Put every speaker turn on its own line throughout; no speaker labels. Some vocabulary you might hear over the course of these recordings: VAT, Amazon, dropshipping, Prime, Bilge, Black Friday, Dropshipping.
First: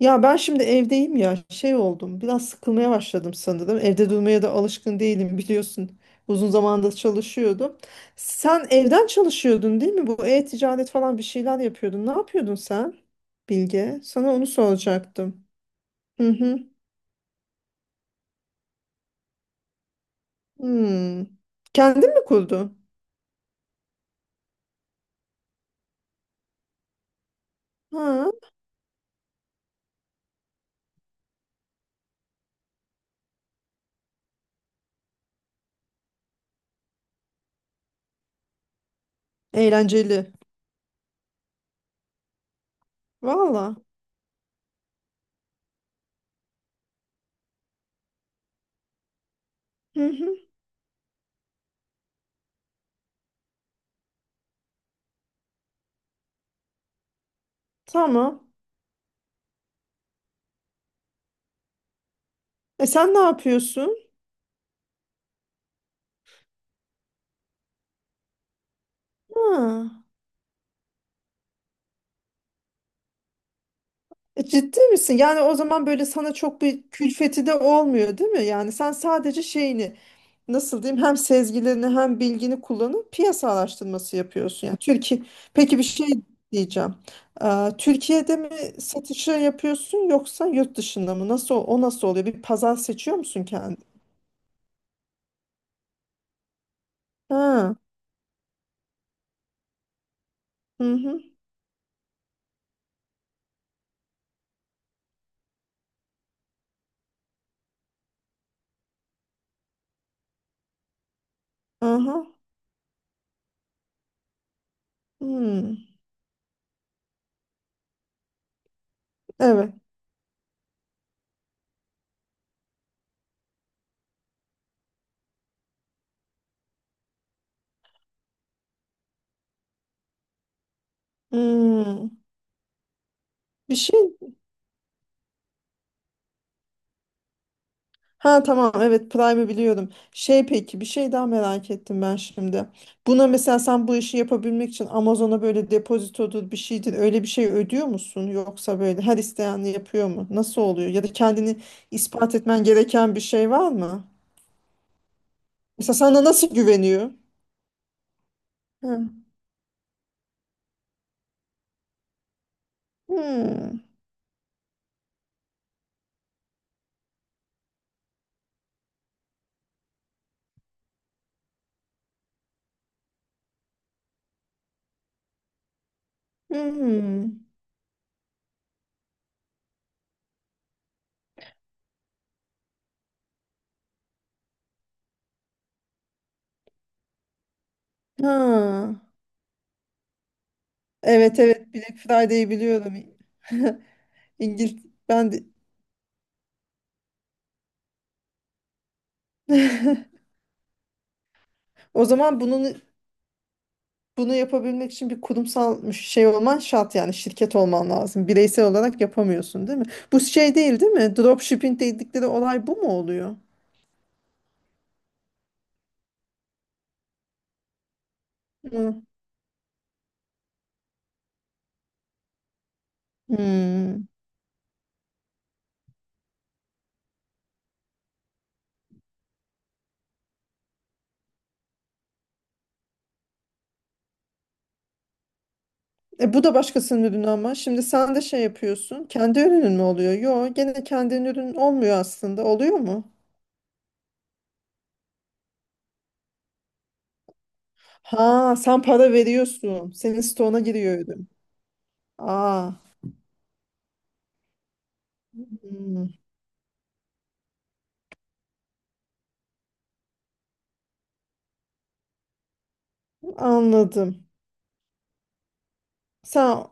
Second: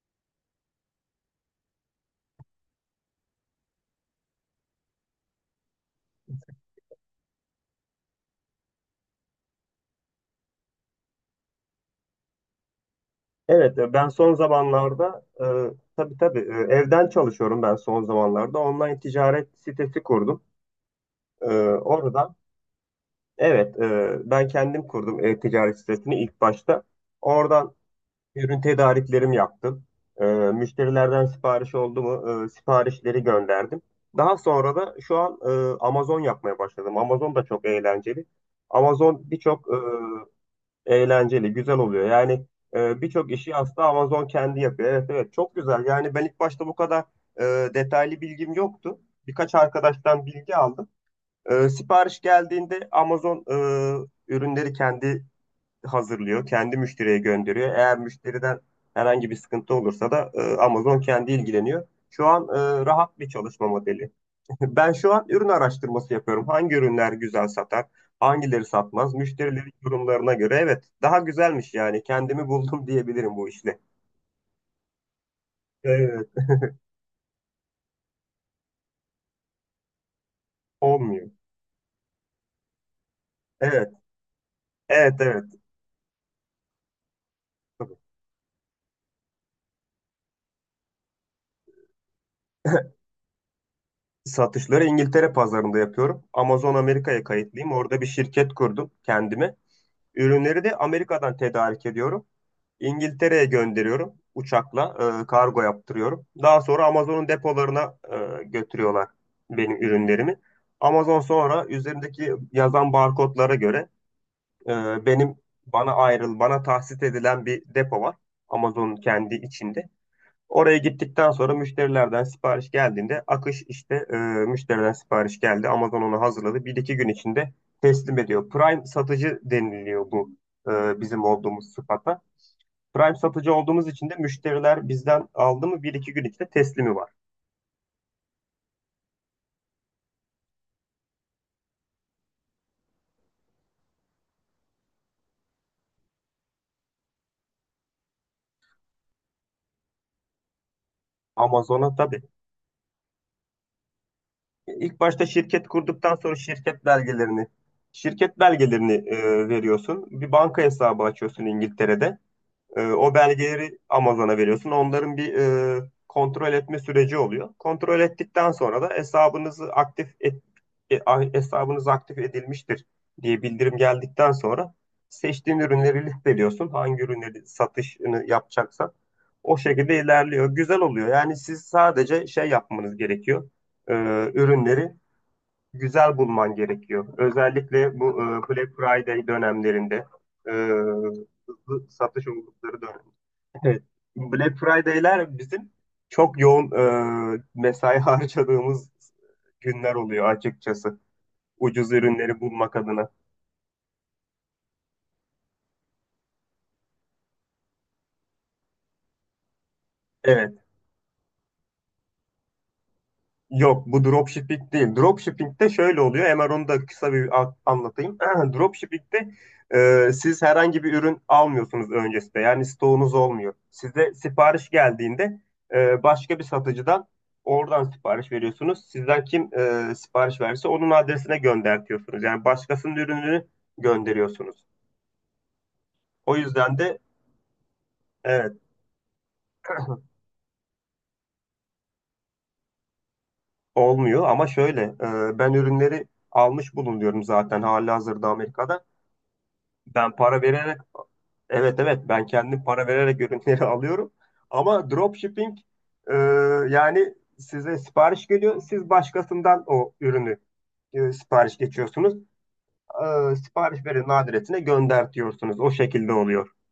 Ya ben şimdi evdeyim ya şey oldum biraz sıkılmaya başladım sanırım. Evde durmaya da alışkın değilim biliyorsun. Uzun zamandır çalışıyordum. Sen evden çalışıyordun değil mi? Bu e-ticaret falan bir şeyler yapıyordun. Ne yapıyordun sen
Evet,
Bilge?
ben
Sana
son
onu
zamanlarda
soracaktım.
tabii
Hı
tabii
hı.
evden çalışıyorum ben son zamanlarda. Online ticaret sitesi kurdum.
Hmm.
E,
Kendin mi
Oradan.
kurdun?
Evet, ben kendim kurdum e-ticaret sitesini ilk başta. Oradan
Ha,
ürün tedariklerimi yaptım. Müşterilerden sipariş oldu mu, siparişleri gönderdim. Daha sonra da şu an Amazon yapmaya başladım. Amazon da çok eğlenceli. Amazon birçok e,
eğlenceli.
Eğlenceli, güzel oluyor. Yani birçok işi
Valla.
aslında Amazon kendi yapıyor. Evet evet, çok güzel. Yani ben ilk başta bu kadar e, detaylı bilgim yoktu. Birkaç
Hı
arkadaştan
hı.
bilgi aldım. Sipariş geldiğinde Amazon ürünleri kendi hazırlıyor, kendi müşteriye gönderiyor. Eğer
Tamam.
müşteriden herhangi bir sıkıntı olursa da Amazon kendi ilgileniyor. Şu an
E sen
rahat
ne
bir çalışma
yapıyorsun?
modeli. Ben şu an ürün araştırması yapıyorum. Hangi ürünler güzel satar, hangileri satmaz, müşterilerin
Ha.
yorumlarına göre. Evet, daha güzelmiş yani. Kendimi buldum diyebilirim bu işle.
E, ciddi misin? Yani o zaman böyle
Evet,
sana çok bir külfeti de olmuyor, değil mi? Yani sen sadece şeyini nasıl diyeyim, hem
olmuyor.
sezgilerini hem bilgini kullanıp piyasa
Evet,
araştırması yapıyorsun. Yani Türkiye
evet, evet.
peki bir şey diyeceğim.
Tabii.
Türkiye'de mi satışı yapıyorsun yoksa yurt dışında mı? Nasıl o nasıl oluyor? Bir pazar seçiyor musun kendi?
Satışları İngiltere pazarında yapıyorum. Amazon Amerika'ya kayıtlıyım.
Ha.
Orada bir şirket kurdum kendime. Ürünleri de
Hı hı.
Amerika'dan tedarik ediyorum. İngiltere'ye gönderiyorum uçakla, kargo yaptırıyorum. Daha sonra Amazon'un depolarına götürüyorlar benim ürünlerimi. Amazon sonra
Aha.
üzerindeki yazan barkodlara göre e, benim
Hmm.
bana tahsis edilen bir depo var. Amazon'un kendi
Evet.
içinde. Oraya gittikten sonra müşterilerden sipariş geldiğinde akış işte müşteriden sipariş geldi, Amazon onu hazırladı, bir iki gün içinde teslim ediyor. Prime satıcı deniliyor bu, bizim olduğumuz
Hmm.
sıfata. Prime satıcı
Bir
olduğumuz için
şey.
de müşteriler bizden aldı mı bir iki gün içinde teslimi var.
Ha, tamam, evet, Prime'ı biliyorum. Şey peki bir şey daha merak ettim ben şimdi. Buna mesela sen bu işi yapabilmek için Amazon'a böyle depozitodur bir şeydir öyle bir şey ödüyor musun? Yoksa böyle her isteyen yapıyor mu? Nasıl oluyor? Ya da kendini
Amazon'a tabii.
ispat etmen gereken bir şey var mı?
İlk başta şirket
Mesela
kurduktan
sana
sonra
nasıl
şirket
güveniyor?
belgelerini,
Ha.
veriyorsun. Bir banka hesabı açıyorsun İngiltere'de. O belgeleri
Hmm.
Amazon'a veriyorsun. Onların bir kontrol etme süreci oluyor. Kontrol ettikten sonra da e, hesabınız aktif edilmiştir diye bildirim geldikten sonra seçtiğin ürünleri listeliyorsun. Hangi
Hmm.
ürünleri satışını yapacaksan o şekilde ilerliyor. Güzel oluyor. Yani siz sadece şey yapmanız gerekiyor. E, Ürünleri güzel bulman gerekiyor. Özellikle bu Black
Ha.
Friday dönemlerinde, e,
Evet, evet, Black
satış
Friday'i
oldukları
biliyorum.
dönemlerinde. Evet. Black
İngiliz ben
Friday'ler
de.
bizim çok yoğun mesai harcadığımız günler oluyor açıkçası. Ucuz
O
ürünleri
zaman
bulmak adına.
Bunu yapabilmek için bir kurumsal şey olman şart, yani şirket olman lazım. Bireysel olarak yapamıyorsun değil mi? Bu şey
Evet.
değil değil mi? Dropshipping dedikleri olay bu mu oluyor?
Yok, bu dropshipping değil. Dropshipping'de şöyle oluyor. Hemen onu da kısa anlatayım.
Hı.
Dropshipping'de siz herhangi bir ürün almıyorsunuz öncesinde. Yani stoğunuz olmuyor.
Hmm.
Size sipariş geldiğinde başka bir satıcıdan oradan sipariş veriyorsunuz. Sizden kim sipariş verirse onun adresine göndertiyorsunuz. Yani başkasının ürününü gönderiyorsunuz.
E
O
bu da
yüzden de
başkasının ürünü ama. Şimdi sen de şey
evet,
yapıyorsun. Kendi ürünün mü oluyor? Yok, gene kendinin ürün olmuyor aslında. Oluyor mu?
olmuyor, ama şöyle, ben ürünleri almış bulunuyorum zaten halihazırda
Ha, sen
Amerika'da.
para veriyorsun.
Ben
Senin
para
stoğuna
vererek
giriyor ürün.
Evet evet, ben kendim
Aa,
para vererek ürünleri alıyorum. Ama dropshipping,
hmm,
e, yani size sipariş geliyor, siz başkasından o ürünü sipariş geçiyorsunuz. Sipariş verenin
anladım.
adresine gönder diyorsunuz. O şekilde oluyor.
Sen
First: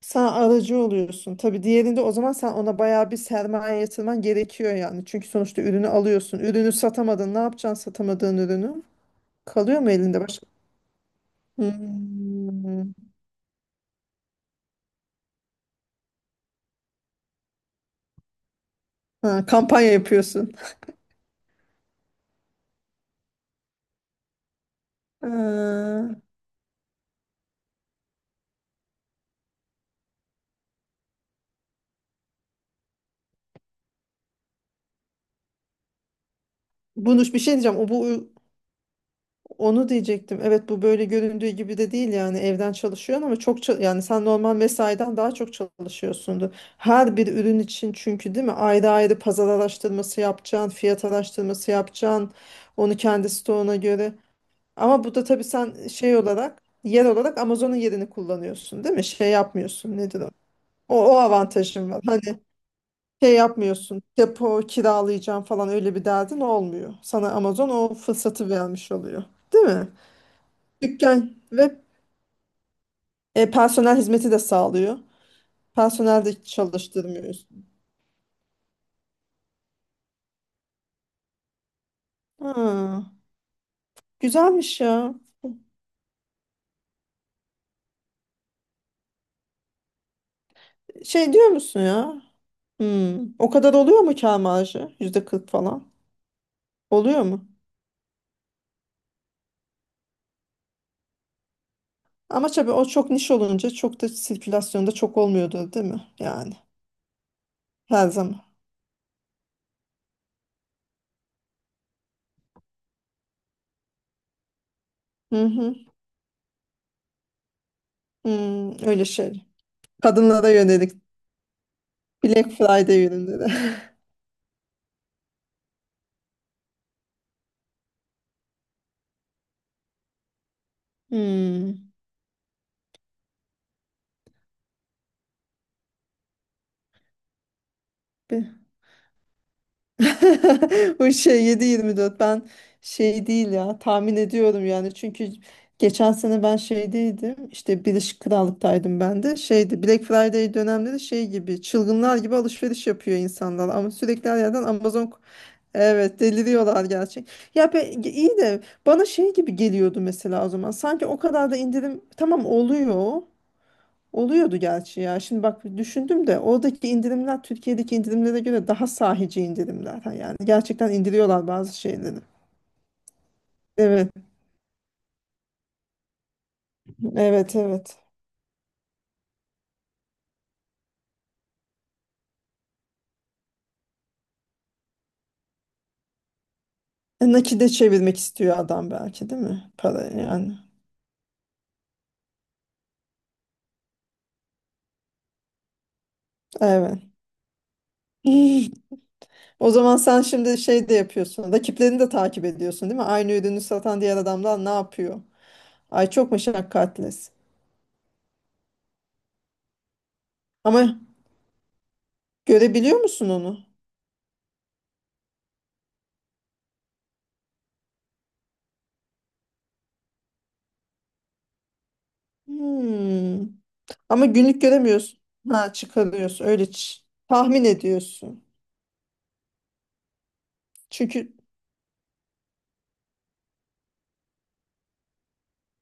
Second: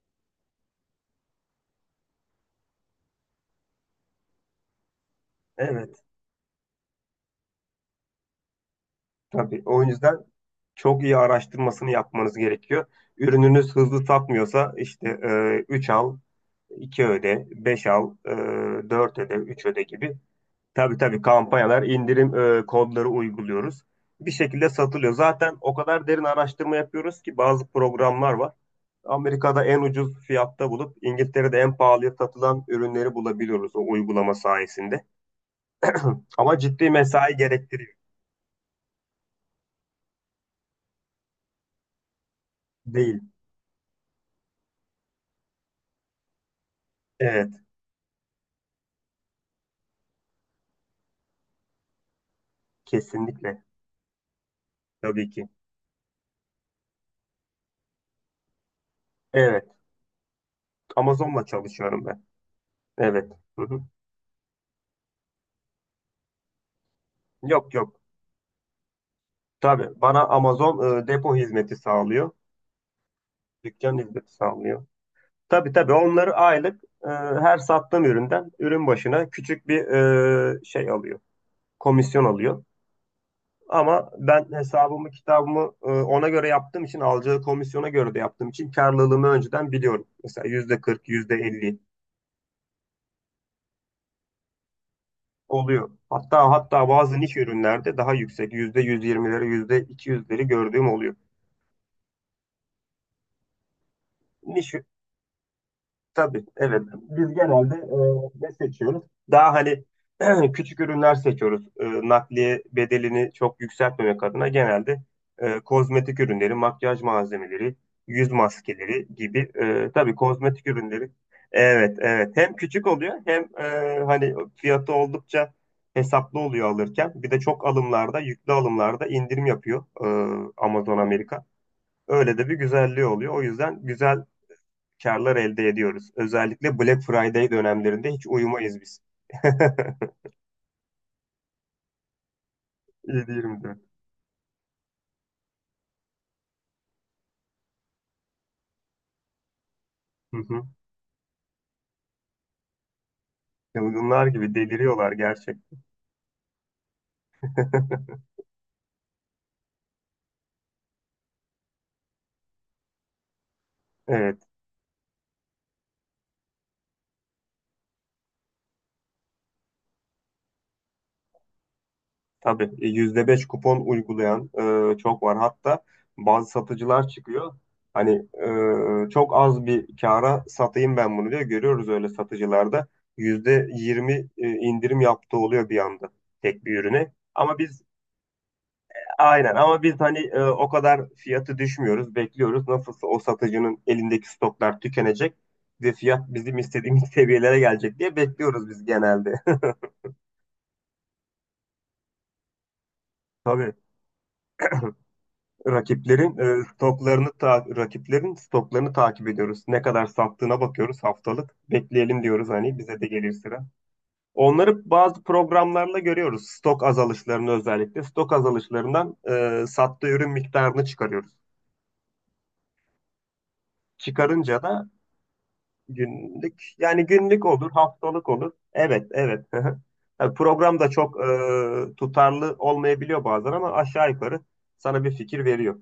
Sen aracı oluyorsun. Tabii diğerinde o zaman sen ona bayağı bir sermaye yatırman gerekiyor yani. Çünkü sonuçta ürünü
Evet,
alıyorsun. Ürünü satamadın. Ne yapacaksın satamadığın ürünü?
tabii
Kalıyor
o
mu
yüzden
elinde başka?
çok iyi araştırmasını yapmanız
Hmm.
gerekiyor. Ürününüz hızlı satmıyorsa işte 3 al 2 öde, 5 al, 4 öde,
Ha,
3 öde
kampanya
gibi.
yapıyorsun.
Tabii tabii, kampanyalar, indirim kodları uyguluyoruz. Bir şekilde satılıyor. Zaten o
Ee,
kadar derin araştırma yapıyoruz ki, bazı programlar var. Amerika'da en ucuz fiyatta bulup İngiltere'de en pahalıya satılan ürünleri bulabiliyoruz o uygulama sayesinde. Ama ciddi
Bunu
mesai
bir şey diyeceğim. O
gerektiriyor.
bu Onu diyecektim. Evet, bu böyle göründüğü gibi de değil, yani evden
Değil.
çalışıyorsun ama yani sen normal mesaiden daha çok çalışıyorsundur. Her bir
Evet,
ürün için çünkü değil mi? Ayrı ayrı pazar araştırması yapacaksın, fiyat araştırması yapacaksın. Onu kendi
kesinlikle.
stoğuna göre. Ama bu da
Tabii
tabii
ki.
sen şey olarak yer olarak Amazon'un yerini kullanıyorsun değil mi? Şey
Evet.
yapmıyorsun, nedir o? O, o
Amazon'la
avantajın var.
çalışıyorum
Hani
ben. Evet.
şey
Hı hı.
yapmıyorsun depo kiralayacağım falan öyle bir derdin olmuyor. Sana Amazon
Yok
o
yok.
fırsatı vermiş oluyor. Değil mi?
Tabii, bana Amazon
Dükkan
depo hizmeti
ve
sağlıyor. Dükkan
personel
hizmeti
hizmeti de
sağlıyor.
sağlıyor.
Tabii tabii,
Personel
onları
de
aylık,
çalıştırmıyoruz.
her sattığım üründen ürün başına küçük bir şey alıyor. Komisyon alıyor.
Ha,
Ama ben
güzelmiş
hesabımı
ya.
kitabımı ona göre yaptığım için, alacağı komisyona göre de yaptığım için, karlılığımı önceden biliyorum. Mesela yüzde 40,
Şey
yüzde
diyor
50
musun ya? Hmm, o kadar oluyor mu kâr marjı? %40
oluyor.
falan.
Hatta hatta, bazı
Oluyor
niş
mu?
ürünlerde daha yüksek, yüzde 120'leri, yüzde 200'leri gördüğüm oluyor.
Ama tabii o çok niş olunca çok da
Niş
sirkülasyonda çok olmuyordur değil mi?
Tabii,
Yani
evet. Biz genelde
her zaman.
ne seçiyoruz? Daha hani, küçük ürünler seçiyoruz. Nakliye bedelini çok yükseltmemek adına, genelde
Hı hı.
kozmetik ürünleri, makyaj malzemeleri, yüz
Hmm, öyle
maskeleri
şey.
gibi. Tabii
Kadınlara
kozmetik
yönelik
ürünleri. Evet, evet.
Black
Hem küçük
Friday
oluyor, hem
ürünleri.
hani fiyatı oldukça hesaplı oluyor alırken. Bir de çok alımlarda, yüklü alımlarda indirim yapıyor Amazon Amerika.
Hmm.
Öyle de bir güzelliği oluyor. O yüzden güzel karlar elde ediyoruz. Özellikle Black Friday dönemlerinde hiç uyumayız biz.
O şey 7-24, ben şey değil
7-24.
ya tahmin ediyorum, yani çünkü geçen sene ben şeydeydim işte, Birleşik Krallık'taydım, ben de şeydi Black
Hı
Friday
hı.
dönemleri, şey gibi çılgınlar gibi alışveriş yapıyor insanlar ama
Çılgınlar
sürekli her
gibi
yerden
deliriyorlar
Amazon.
gerçekten.
Evet, deliriyorlar gerçek. Ya be, iyi de bana şey gibi geliyordu mesela o zaman, sanki o kadar da indirim tamam oluyor.
Evet,
Oluyordu gerçi ya. Şimdi bak düşündüm de oradaki indirimler Türkiye'deki indirimlere göre daha sahici indirimler. Ha, yani gerçekten indiriyorlar bazı şeyleri.
tabii. %5 kupon
Evet,
uygulayan çok var. Hatta bazı satıcılar çıkıyor.
evet, evet.
Hani, çok az bir kâra satayım ben bunu diyor. Görüyoruz öyle satıcılarda. %20 indirim yaptığı oluyor bir anda, tek bir ürüne.
E,
Ama
nakite
biz
çevirmek istiyor adam belki değil
Aynen,
mi?
ama biz
Para
hani
yani.
o kadar fiyatı düşmüyoruz, bekliyoruz. Nasılsa o satıcının elindeki stoklar tükenecek ve fiyat bizim istediğimiz
Evet.
seviyelere gelecek diye bekliyoruz biz genelde.
O zaman sen şimdi şey de yapıyorsun. Rakiplerini de takip ediyorsun değil mi? Aynı ürünü
Tabii,
satan diğer adamlar ne yapıyor? Ay çok meşakkatlis.
rakiplerin stoklarını takip ediyoruz. Ne kadar sattığına
Ama
bakıyoruz haftalık. Bekleyelim diyoruz, hani
görebiliyor
bize de
musun
gelir
onu?
sıra. Onları bazı programlarla görüyoruz. Stok azalışlarını özellikle. Stok azalışlarından sattığı ürün miktarını çıkarıyoruz.
Hmm. Ama günlük
Çıkarınca da
göremiyorsun. Ha, çıkarıyorsun.
Günlük.
Öyle
Yani günlük
tahmin
olur, haftalık
ediyorsun.
olur. Evet, evet. Yani program da çok
Çünkü
tutarlı olmayabiliyor bazen, ama aşağı yukarı sana bir fikir veriyor.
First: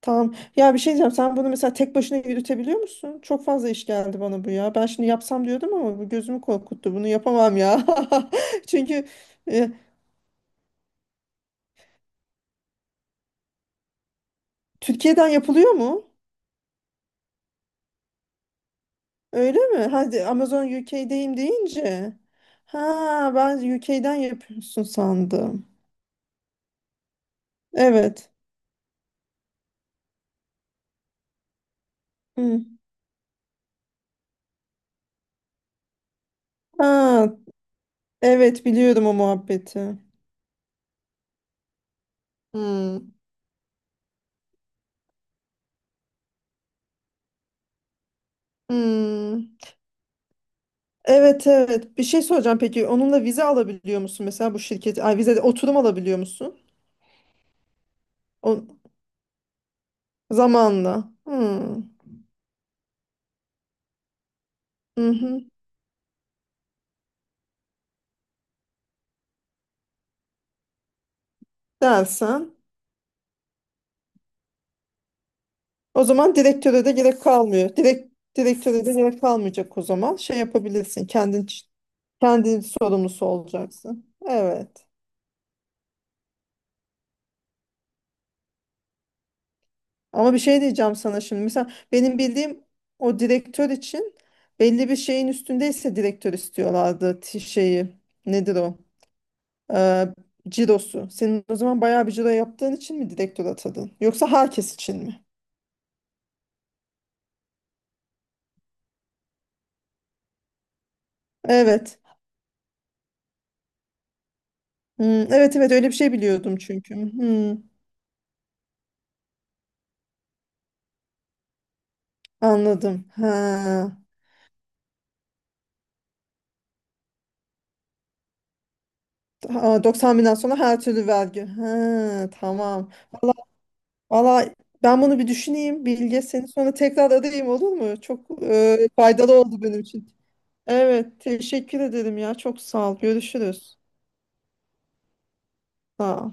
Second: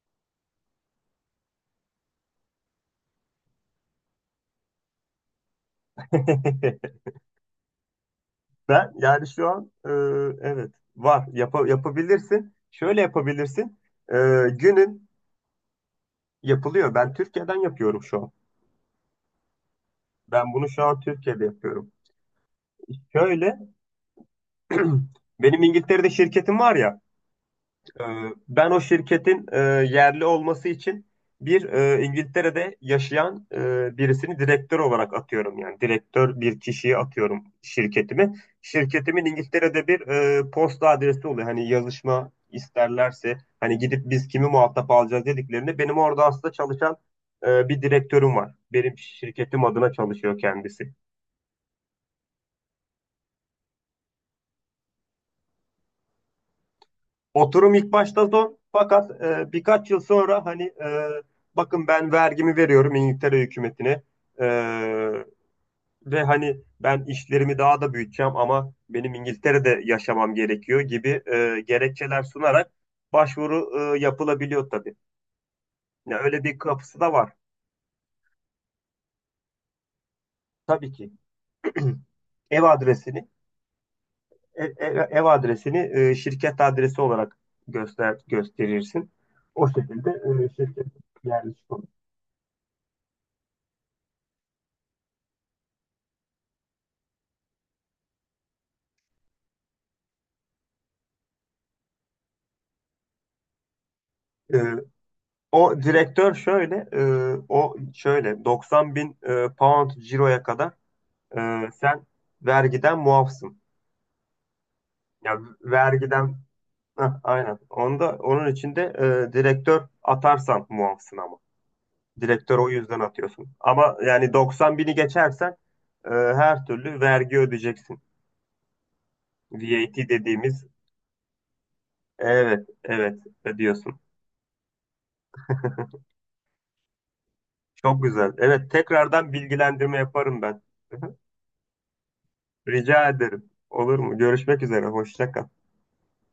tamam. Ya bir şey diyeceğim. Sen bunu mesela tek başına yürütebiliyor musun? Çok fazla iş geldi bana bu ya. Ben şimdi yapsam diyordum ama bu gözümü korkuttu. Bunu yapamam ya.
Ben
Çünkü
yani şu an
e,
e, Evet, var, yapabilirsin. Şöyle yapabilirsin. E, günün
Türkiye'den yapılıyor mu?
Yapılıyor. Ben Türkiye'den yapıyorum şu an.
Öyle mi? Hadi
Ben
Amazon
bunu şu an
UK'deyim
Türkiye'de yapıyorum.
deyince. Ha,
Şöyle,
ben UK'den yapıyorsun
benim
sandım.
İngiltere'de şirketim var ya. Ee,
Evet.
Ben o şirketin yerli olması için bir,
Hı.
İngiltere'de yaşayan birisini direktör olarak atıyorum. Yani direktör bir kişiye
Ha,
atıyorum şirketimi.
evet, biliyorum o
Şirketimin İngiltere'de
muhabbeti.
bir posta adresi oluyor. Hani yazışma
Hı.
isterlerse, hani gidip biz kimi muhatap alacağız dediklerinde, benim orada aslında çalışan bir direktörüm var. Benim
Hmm.
şirketim adına çalışıyor kendisi.
Evet, evet. Bir şey soracağım peki. Onunla vize alabiliyor musun mesela bu şirket? Ay vize de oturum alabiliyor musun?
Oturum ilk başta zor,
O
fakat birkaç yıl sonra hani,
zamanla. Hmm.
bakın ben vergimi veriyorum İngiltere hükümetine E,
Hı hı.
ve hani ben işlerimi daha da büyüteceğim, ama benim İngiltere'de yaşamam gerekiyor gibi gerekçeler
Dersen.
sunarak başvuru yapılabiliyor tabii.
O
Ya
zaman
öyle bir
direktöre de
kapısı da
gerek
var
kalmıyor. Direktöre de gerek kalmayacak o zaman. Şey
tabii
yapabilirsin.
ki.
Kendin kendin
Ev
sorumlusu
adresini
olacaksın.
e-
Evet.
e- ev, adresini, şirket adresi olarak gösterirsin. O şekilde
Ama bir şey
şirket
diyeceğim sana şimdi.
yerleşik
Mesela
olur.
benim bildiğim o direktör için belli bir şeyin üstündeyse direktör istiyorlardı şeyi. Nedir o? e, Cirosu. Senin o zaman bayağı bir ciro yaptığın için mi direktör atadın? Yoksa herkes için mi?
O direktör şöyle, e, O şöyle, 90 bin pound ciroya kadar
Evet.
sen vergiden muafsın.
Hmm,
Ya
evet, evet, öyle bir şey
vergiden,
biliyordum çünkü.
heh,
Hmm,
aynen. Onun içinde direktör atarsan muafsın ama. Direktör o yüzden
anladım.
atıyorsun.
Ha.
Ama yani 90 bini geçersen her türlü vergi ödeyeceksin.
Ha,
VAT
90 binden sonra
dediğimiz,
her türlü vergi. Ha,
evet,
tamam.
evet
Valla
ödüyorsun.
valla ben bunu bir düşüneyim Bilge. Seni sonra tekrar arayayım olur mu?
Çok güzel.
Çok
Evet, tekrardan
faydalı oldu benim
bilgilendirme
için.
yaparım ben.
Evet, teşekkür ederim ya. Çok sağ ol.
Rica ederim.
Görüşürüz.
Olur mu? Görüşmek üzere. Hoşça kal.
Sağ ol.